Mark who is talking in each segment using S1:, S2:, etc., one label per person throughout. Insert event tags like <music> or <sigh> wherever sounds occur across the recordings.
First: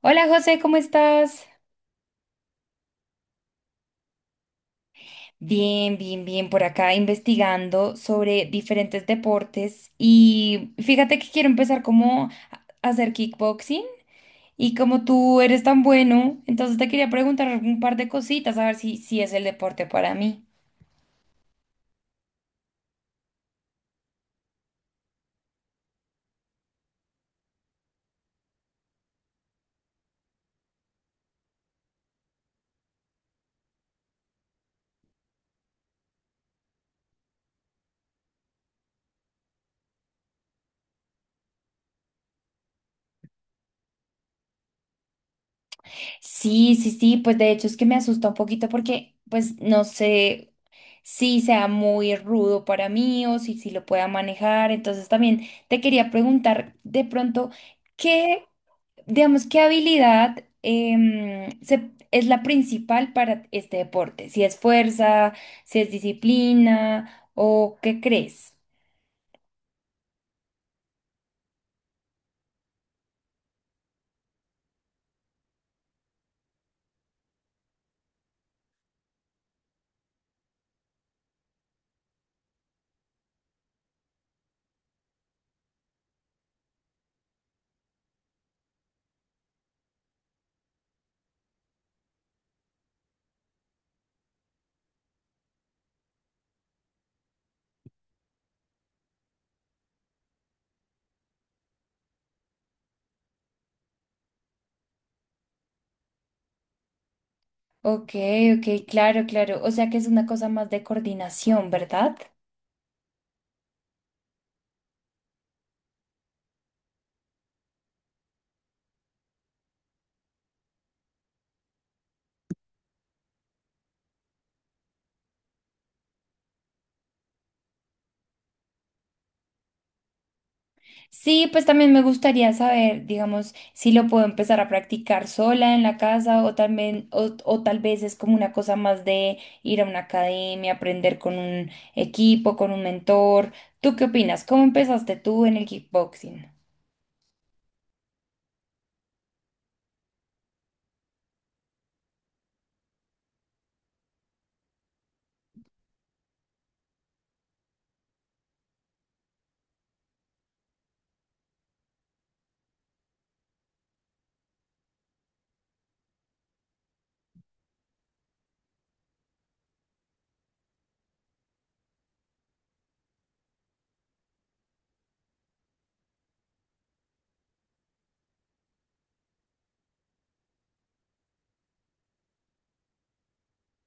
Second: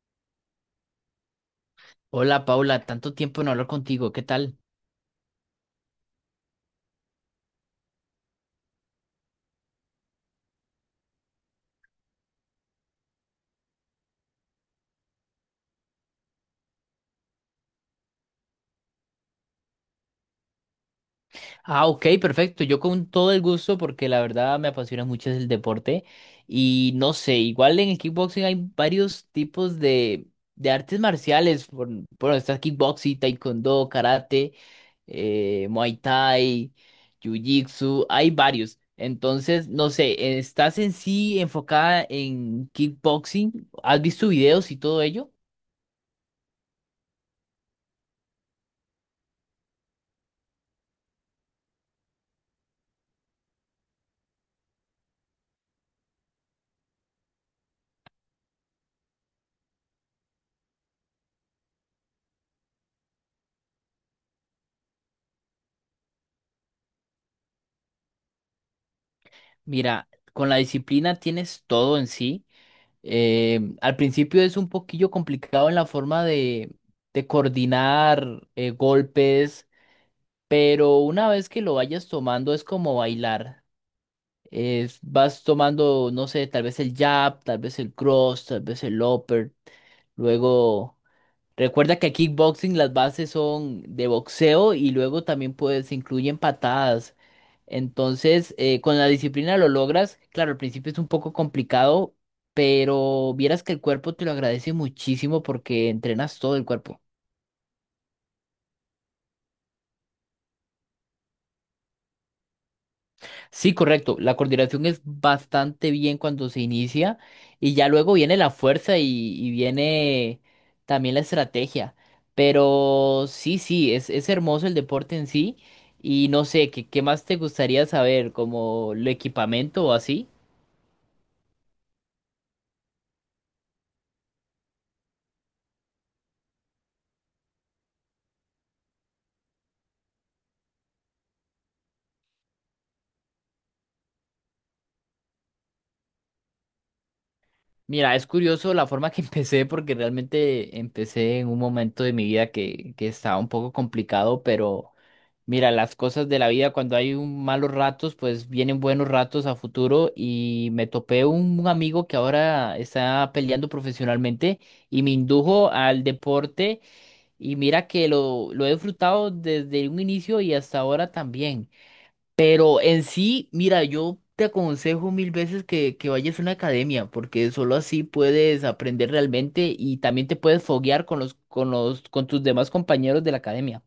S1: Hola José, ¿cómo estás?
S2: Hola Paula, tanto tiempo no hablar contigo, ¿qué tal?
S1: Bien, bien, bien, por acá investigando sobre diferentes deportes y fíjate que quiero empezar como a hacer kickboxing y como tú eres tan bueno, entonces te quería preguntar un par de cositas a ver si es el deporte para mí.
S2: Ah, ok, perfecto, yo con todo el gusto porque la verdad me apasiona mucho el deporte y no sé, igual en el kickboxing hay varios tipos de artes marciales, bueno, está kickboxing, taekwondo, karate, muay thai, jiu-jitsu, hay varios. Entonces, no sé, ¿estás en sí enfocada en kickboxing? ¿Has visto videos y todo ello?
S1: Sí, sí, sí, pues de hecho es que me asusta un poquito porque pues no sé si sea muy rudo para mí o si lo pueda manejar. Entonces también te quería preguntar de pronto, ¿qué, digamos, qué habilidad es la principal para este deporte? ¿Si es fuerza, si es disciplina o qué crees?
S2: Mira, con la disciplina tienes todo en sí. Al principio es un poquillo complicado en la forma de coordinar golpes, pero una vez que lo vayas tomando es como bailar. Vas tomando, no sé, tal vez el jab, tal vez el cross, tal vez el upper, luego. Recuerda que kickboxing las bases son de boxeo y luego también puedes se incluyen patadas. Entonces, con la disciplina lo logras. Claro, al principio es un poco complicado, pero vieras que el cuerpo te lo agradece muchísimo porque entrenas todo el cuerpo.
S1: Ok, ok, claro, claro. O sea que es una cosa más de coordinación, ¿verdad?
S2: Sí, correcto. La coordinación es bastante bien cuando se inicia y ya luego viene la fuerza y viene también la estrategia. Pero sí, sí, es hermoso el deporte en sí y no sé, ¿qué más te gustaría saber? ¿Como el equipamiento o así?
S1: Sí, pues también me gustaría saber, digamos, si lo puedo empezar a practicar sola en la casa o también, o tal vez es como una cosa más de ir a una academia, aprender con un equipo, con un mentor. ¿Tú qué opinas? ¿Cómo empezaste tú en el kickboxing?
S2: Mira, es curioso la forma que <laughs> empecé porque realmente empecé en un momento de mi vida que estaba un poco complicado, pero. Mira, las cosas de la vida, cuando hay un malos ratos, pues vienen buenos ratos a futuro y me topé un amigo que ahora está peleando profesionalmente y me indujo al deporte y mira que lo he disfrutado desde un inicio y hasta ahora también. Pero en sí, mira, yo te aconsejo mil veces que vayas a una academia porque solo así puedes aprender realmente y también te puedes foguear con tus demás compañeros de la academia.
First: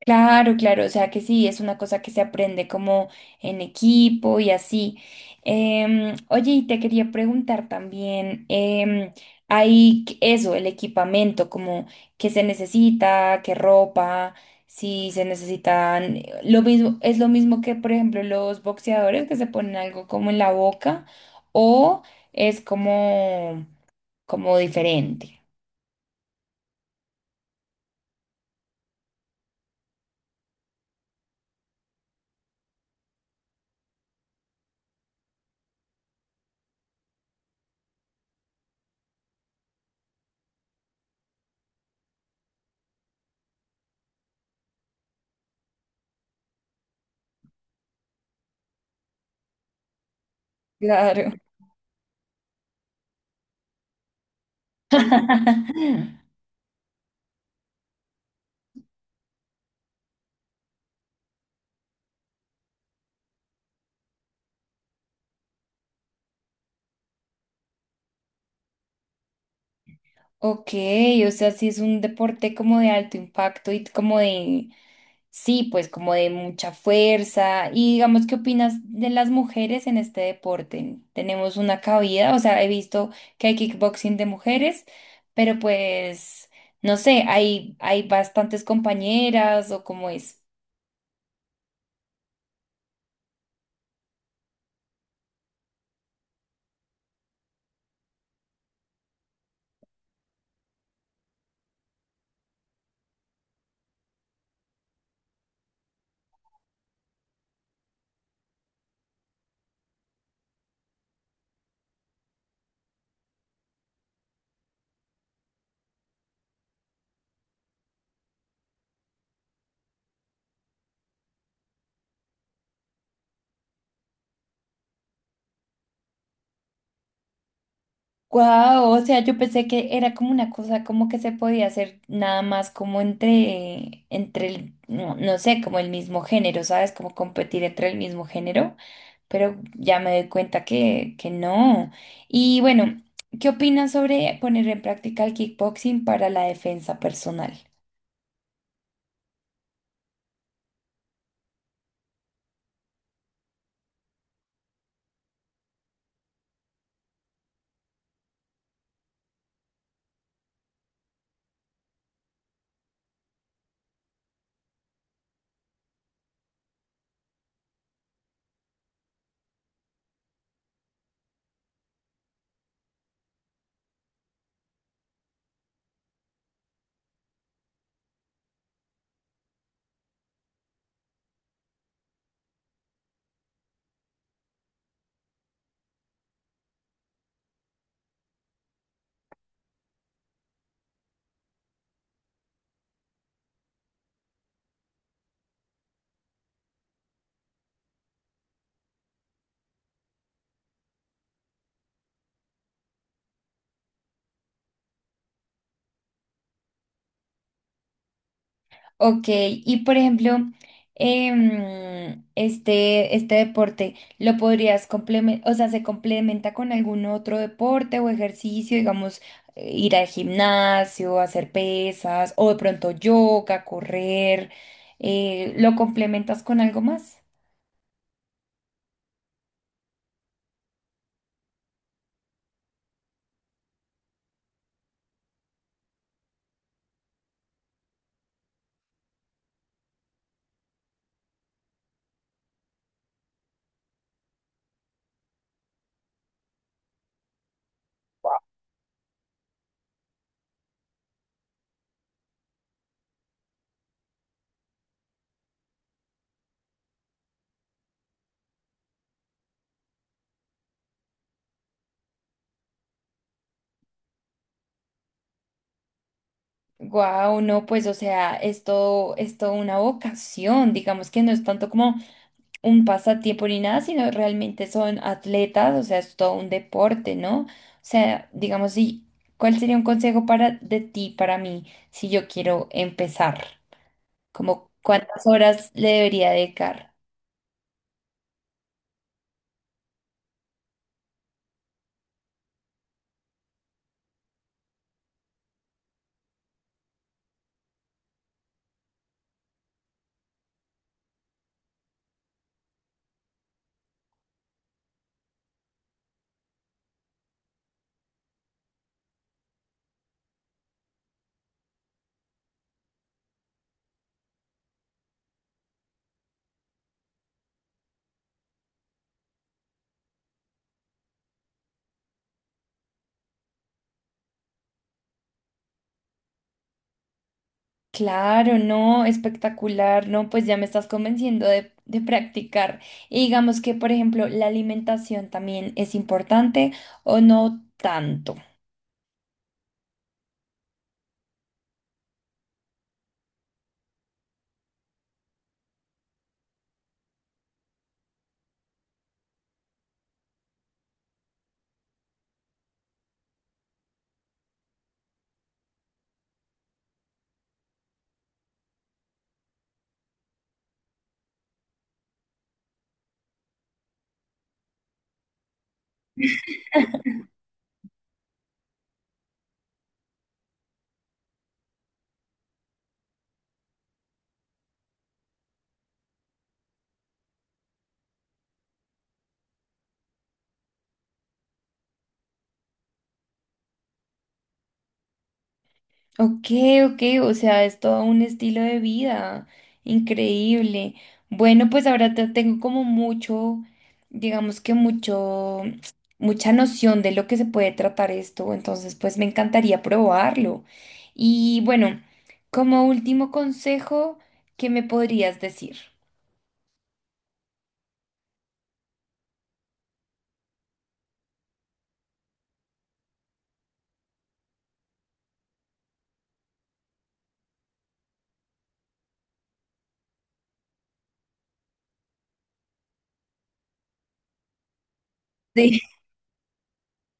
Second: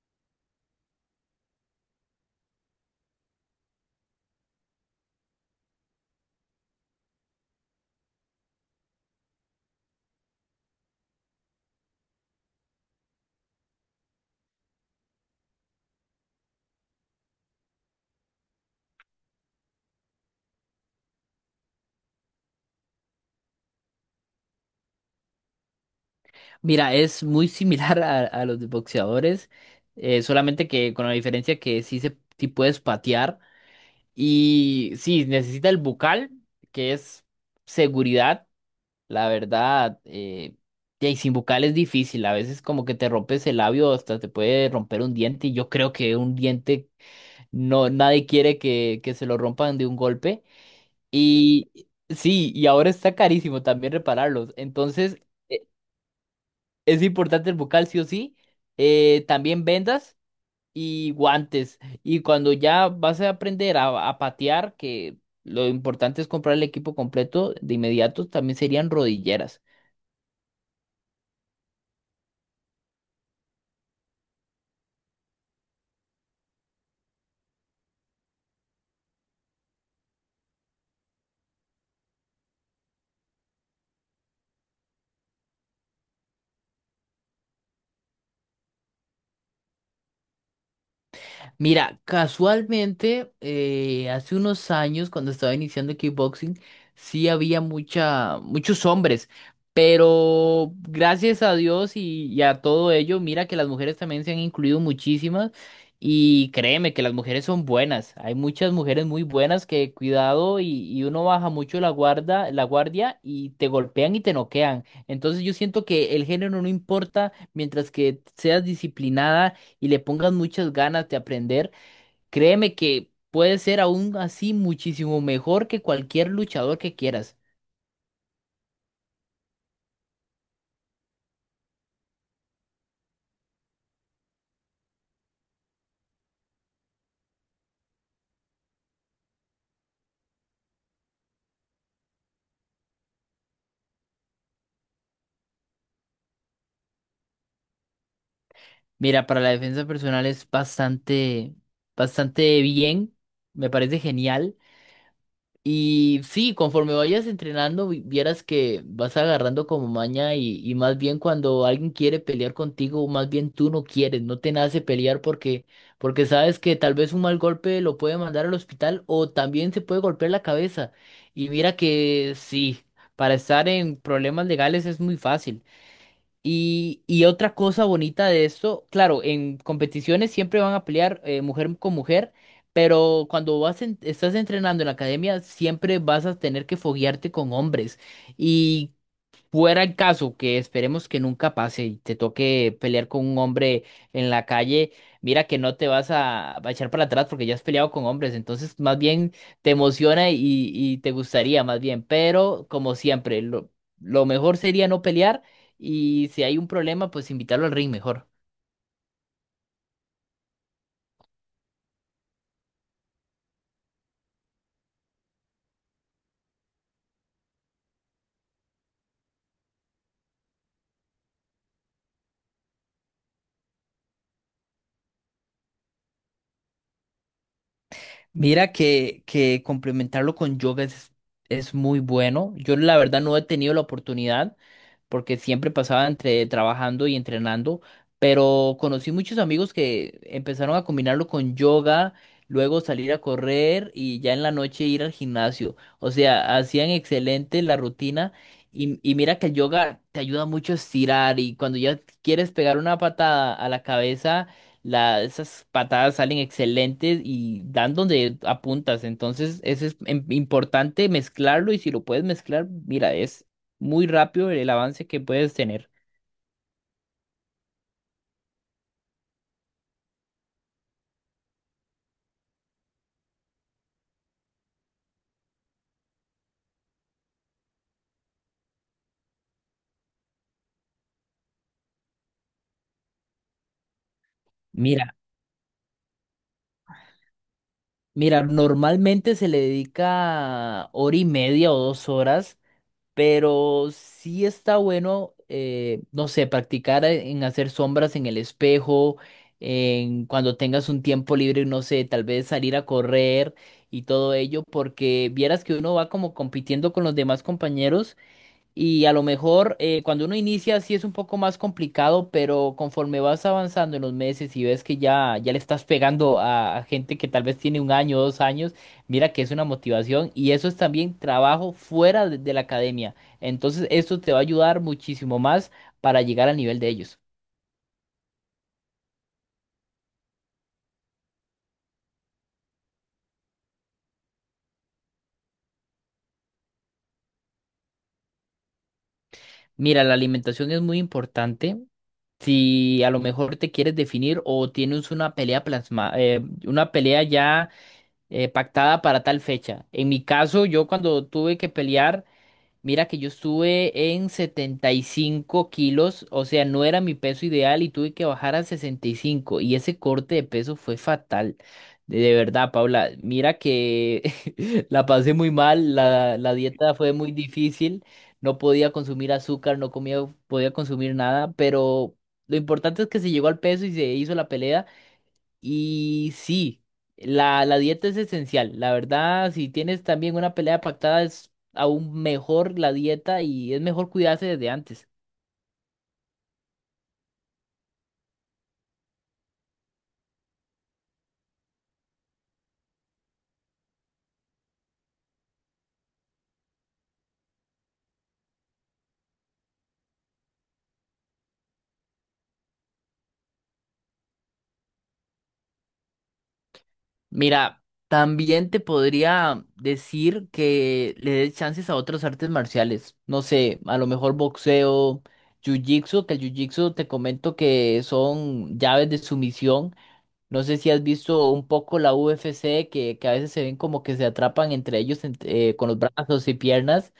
S1: Claro, claro, o sea que sí, es una cosa que se aprende como en equipo y así. Oye, y te quería preguntar también, hay eso, el equipamiento, como qué se necesita, qué ropa, si se necesitan, lo mismo, es lo mismo que, por ejemplo, los boxeadores que se ponen algo como en la boca o es como, como diferente.
S2: Mira, es muy similar <laughs> a los de boxeadores, solamente que con la diferencia que sí puedes patear y sí, necesita el bucal, que es seguridad. La verdad, y sin bucal es difícil, a veces como que te rompes el labio, hasta te puede romper un diente y yo creo que un diente, no, nadie quiere que se lo rompan de un golpe.
S1: Claro.
S2: Y sí, y ahora está carísimo también repararlos. Entonces.
S1: <laughs>
S2: Es importante el bucal, sí o sí. También vendas y guantes. Y cuando ya vas a aprender a patear, que lo importante es comprar el equipo completo de inmediato, también serían rodilleras.
S1: Ok, o sea, sí es un deporte como de alto impacto y como de, sí, pues como de mucha fuerza. Y digamos, ¿qué opinas de las mujeres en este deporte? ¿Tenemos una cabida? O sea, he visto que hay kickboxing de mujeres, pero pues, no sé, hay bastantes compañeras o cómo es.
S2: Mira, casualmente, hace unos años, cuando estaba iniciando kickboxing, sí había muchos hombres, pero gracias a Dios y a todo ello, mira que las mujeres también se han incluido muchísimas y créeme que las mujeres son buenas. Hay muchas mujeres muy buenas que cuidado y uno baja mucho la guardia y te golpean y te noquean. Entonces yo siento que el género no importa mientras que seas disciplinada y le pongas muchas ganas de aprender, créeme que puede ser aún así muchísimo mejor que cualquier luchador que quieras.
S1: Wow, o sea, yo pensé que era como una cosa como que se podía hacer nada más como entre, entre el, no, no sé, como el mismo género, ¿sabes? Como competir entre el mismo género, pero ya me doy cuenta que no. Y bueno, ¿qué opinas sobre poner en práctica el kickboxing para la defensa personal?
S2: Mira, para la defensa personal es bastante, bastante bien, me parece genial. Y sí, conforme vayas entrenando, vieras que vas agarrando como maña y más bien cuando alguien quiere pelear contigo, más bien tú no quieres, no te nace pelear porque sabes que tal vez un mal golpe lo puede mandar al hospital o también se puede golpear la cabeza. Y mira que sí, para estar en problemas legales es muy fácil. Y otra cosa bonita de esto, claro, en competiciones siempre van a pelear mujer con mujer, pero cuando vas estás entrenando en la academia siempre vas a tener que foguearte con hombres. Y fuera el caso que esperemos que nunca pase y te toque pelear con un hombre en la calle, mira que no te vas a echar para atrás porque ya has peleado con hombres, entonces más bien te emociona y te gustaría más bien, pero como siempre, lo mejor sería no pelear y si hay un problema, pues invitarlo al ring mejor.
S1: Ok, y por ejemplo, este, este deporte, ¿lo podrías complementar, o sea, se complementa con algún otro deporte o ejercicio, digamos, ir al gimnasio, hacer pesas, o de pronto yoga, correr, lo complementas con algo más?
S2: Mira que complementarlo con yoga es muy bueno, yo la verdad no he tenido la oportunidad. Porque siempre pasaba entre trabajando y entrenando, pero conocí muchos amigos que empezaron a combinarlo con yoga, luego salir a correr y ya en la noche ir al gimnasio. O sea, hacían excelente la rutina y mira que el yoga te ayuda mucho a estirar y cuando ya quieres pegar una patada a la cabeza, esas patadas salen excelentes y dan donde apuntas. Entonces, eso es importante mezclarlo y si lo puedes mezclar, mira, es muy rápido el avance que puedes tener.
S1: Guau, no, pues, o sea, es todo una vocación, digamos que no es tanto como un pasatiempo ni nada, sino realmente son atletas, o sea, es todo un deporte, ¿no? O sea, digamos, si, ¿cuál sería un consejo para de ti, para mí, si yo quiero empezar? Como
S2: Mira,
S1: cuántas horas le debería dedicar?
S2: mira, normalmente se le dedica hora y media o 2 horas, pero sí está bueno, no sé, practicar en hacer sombras en el espejo, en cuando tengas un tiempo libre, no sé, tal vez salir a correr y todo ello, porque vieras que uno va como compitiendo con los demás compañeros. Y a lo mejor cuando uno inicia sí es un poco más complicado, pero conforme vas avanzando en los meses y ves que ya le estás pegando a gente que tal vez tiene un año, 2 años, mira que es una motivación y eso es también trabajo fuera de la academia. Entonces esto te va a ayudar muchísimo más para llegar al nivel de ellos.
S1: Claro, no, espectacular, no, pues ya me estás convenciendo de practicar. Y digamos que, por ejemplo, la alimentación también es importante o no tanto.
S2: Mira, la alimentación es muy importante. Si a lo mejor te quieres definir o tienes una pelea plasma, una pelea ya pactada para tal fecha. En mi caso, yo cuando tuve que pelear, mira que yo estuve en 75 kilos, o sea, no era mi peso ideal y tuve que bajar a 65 y cinco y ese corte de peso fue fatal. De verdad, Paula, mira que <laughs> la pasé muy mal, la dieta fue muy difícil, no podía consumir azúcar, no comía, podía consumir nada, pero lo importante es que se llegó al peso y se hizo la pelea. Y sí, la dieta es esencial. La verdad, si tienes también una pelea pactada, es aún mejor la dieta y es mejor cuidarse desde antes.
S1: Ok, ok, o sea, es todo un estilo de vida increíble. Bueno, pues ahora tengo como mucho, digamos que mucho, mucha noción de lo que se puede tratar esto, entonces pues me encantaría probarlo. Y bueno, como último consejo, ¿qué me podrías decir?
S2: Mira, también te podría decir que le des chances a otras artes marciales. No sé, a lo mejor boxeo, jiu-jitsu, que el jiu-jitsu te comento que son llaves de sumisión. No sé si has visto un poco la UFC, que a veces se ven como que se atrapan entre ellos con los
S1: <laughs>
S2: brazos y piernas.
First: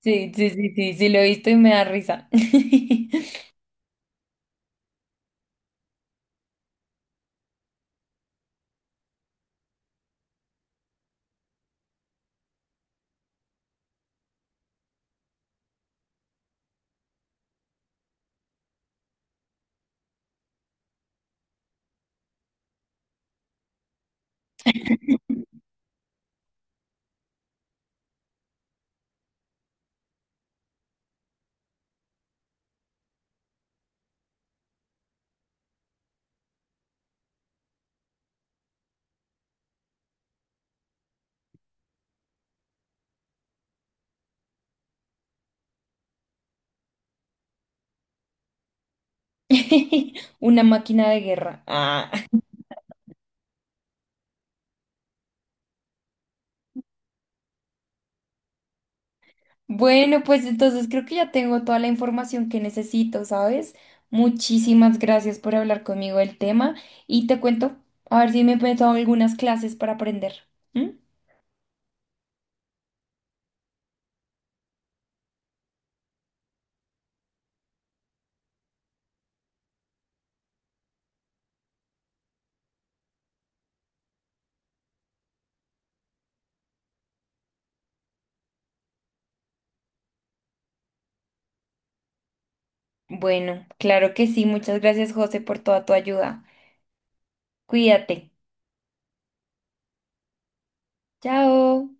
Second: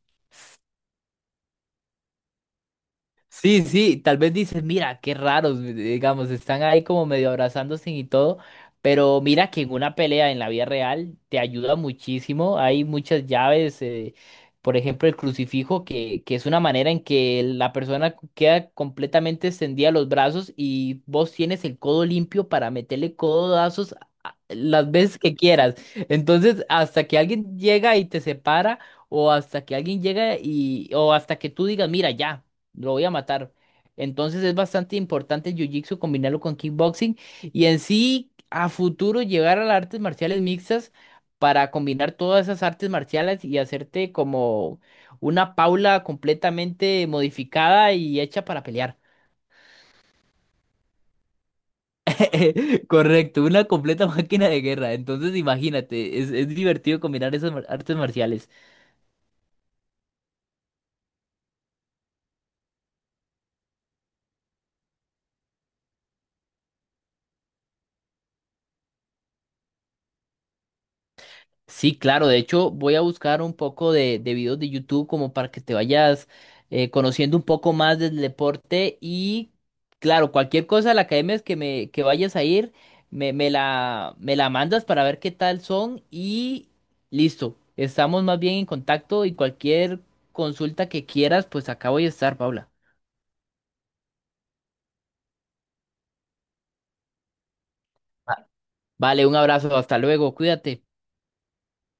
S1: Sí, sí, sí, sí, sí, sí, lo he visto y me da risa. <laughs>
S2: Sí, sí, tal vez dices, mira, qué raros, digamos, están ahí como medio abrazándose y todo, pero mira que en una pelea en la vida real te ayuda muchísimo, hay muchas llaves, por ejemplo, el crucifijo, que es una manera en que la persona queda completamente extendida los brazos y vos tienes el codo limpio para meterle codazos las veces que quieras. Entonces, hasta que alguien llega y te separa, o hasta que alguien llega o hasta que tú digas, mira, ya lo voy a matar. Entonces es bastante importante el jiu-jitsu combinarlo con kickboxing y en sí a futuro llegar a las artes marciales mixtas para combinar todas esas artes marciales y hacerte como una Paula completamente modificada y hecha para pelear.
S1: <laughs> Una máquina de guerra. Ah. <laughs>
S2: <laughs> Correcto, una completa máquina de guerra. Entonces imagínate, es divertido combinar esas artes marciales.
S1: Bueno, pues entonces creo que ya tengo toda la información que necesito, ¿sabes? Muchísimas gracias por hablar conmigo del tema y te cuento, a ver si me he metido algunas clases para aprender. ¿M?
S2: Sí, claro. De hecho, voy a buscar un poco de videos de YouTube como para que te vayas conociendo un poco más del deporte. Y claro, cualquier cosa de la academia es que me que vayas a ir, me la mandas para ver qué tal son. Y listo. Estamos más bien en contacto y cualquier consulta que quieras, pues acá voy a estar, Paula.
S1: Bueno, claro que sí. Muchas gracias, José, por toda tu ayuda. Cuídate.
S2: Va- Vale, un abrazo, hasta luego, cuídate.
S1: Chao.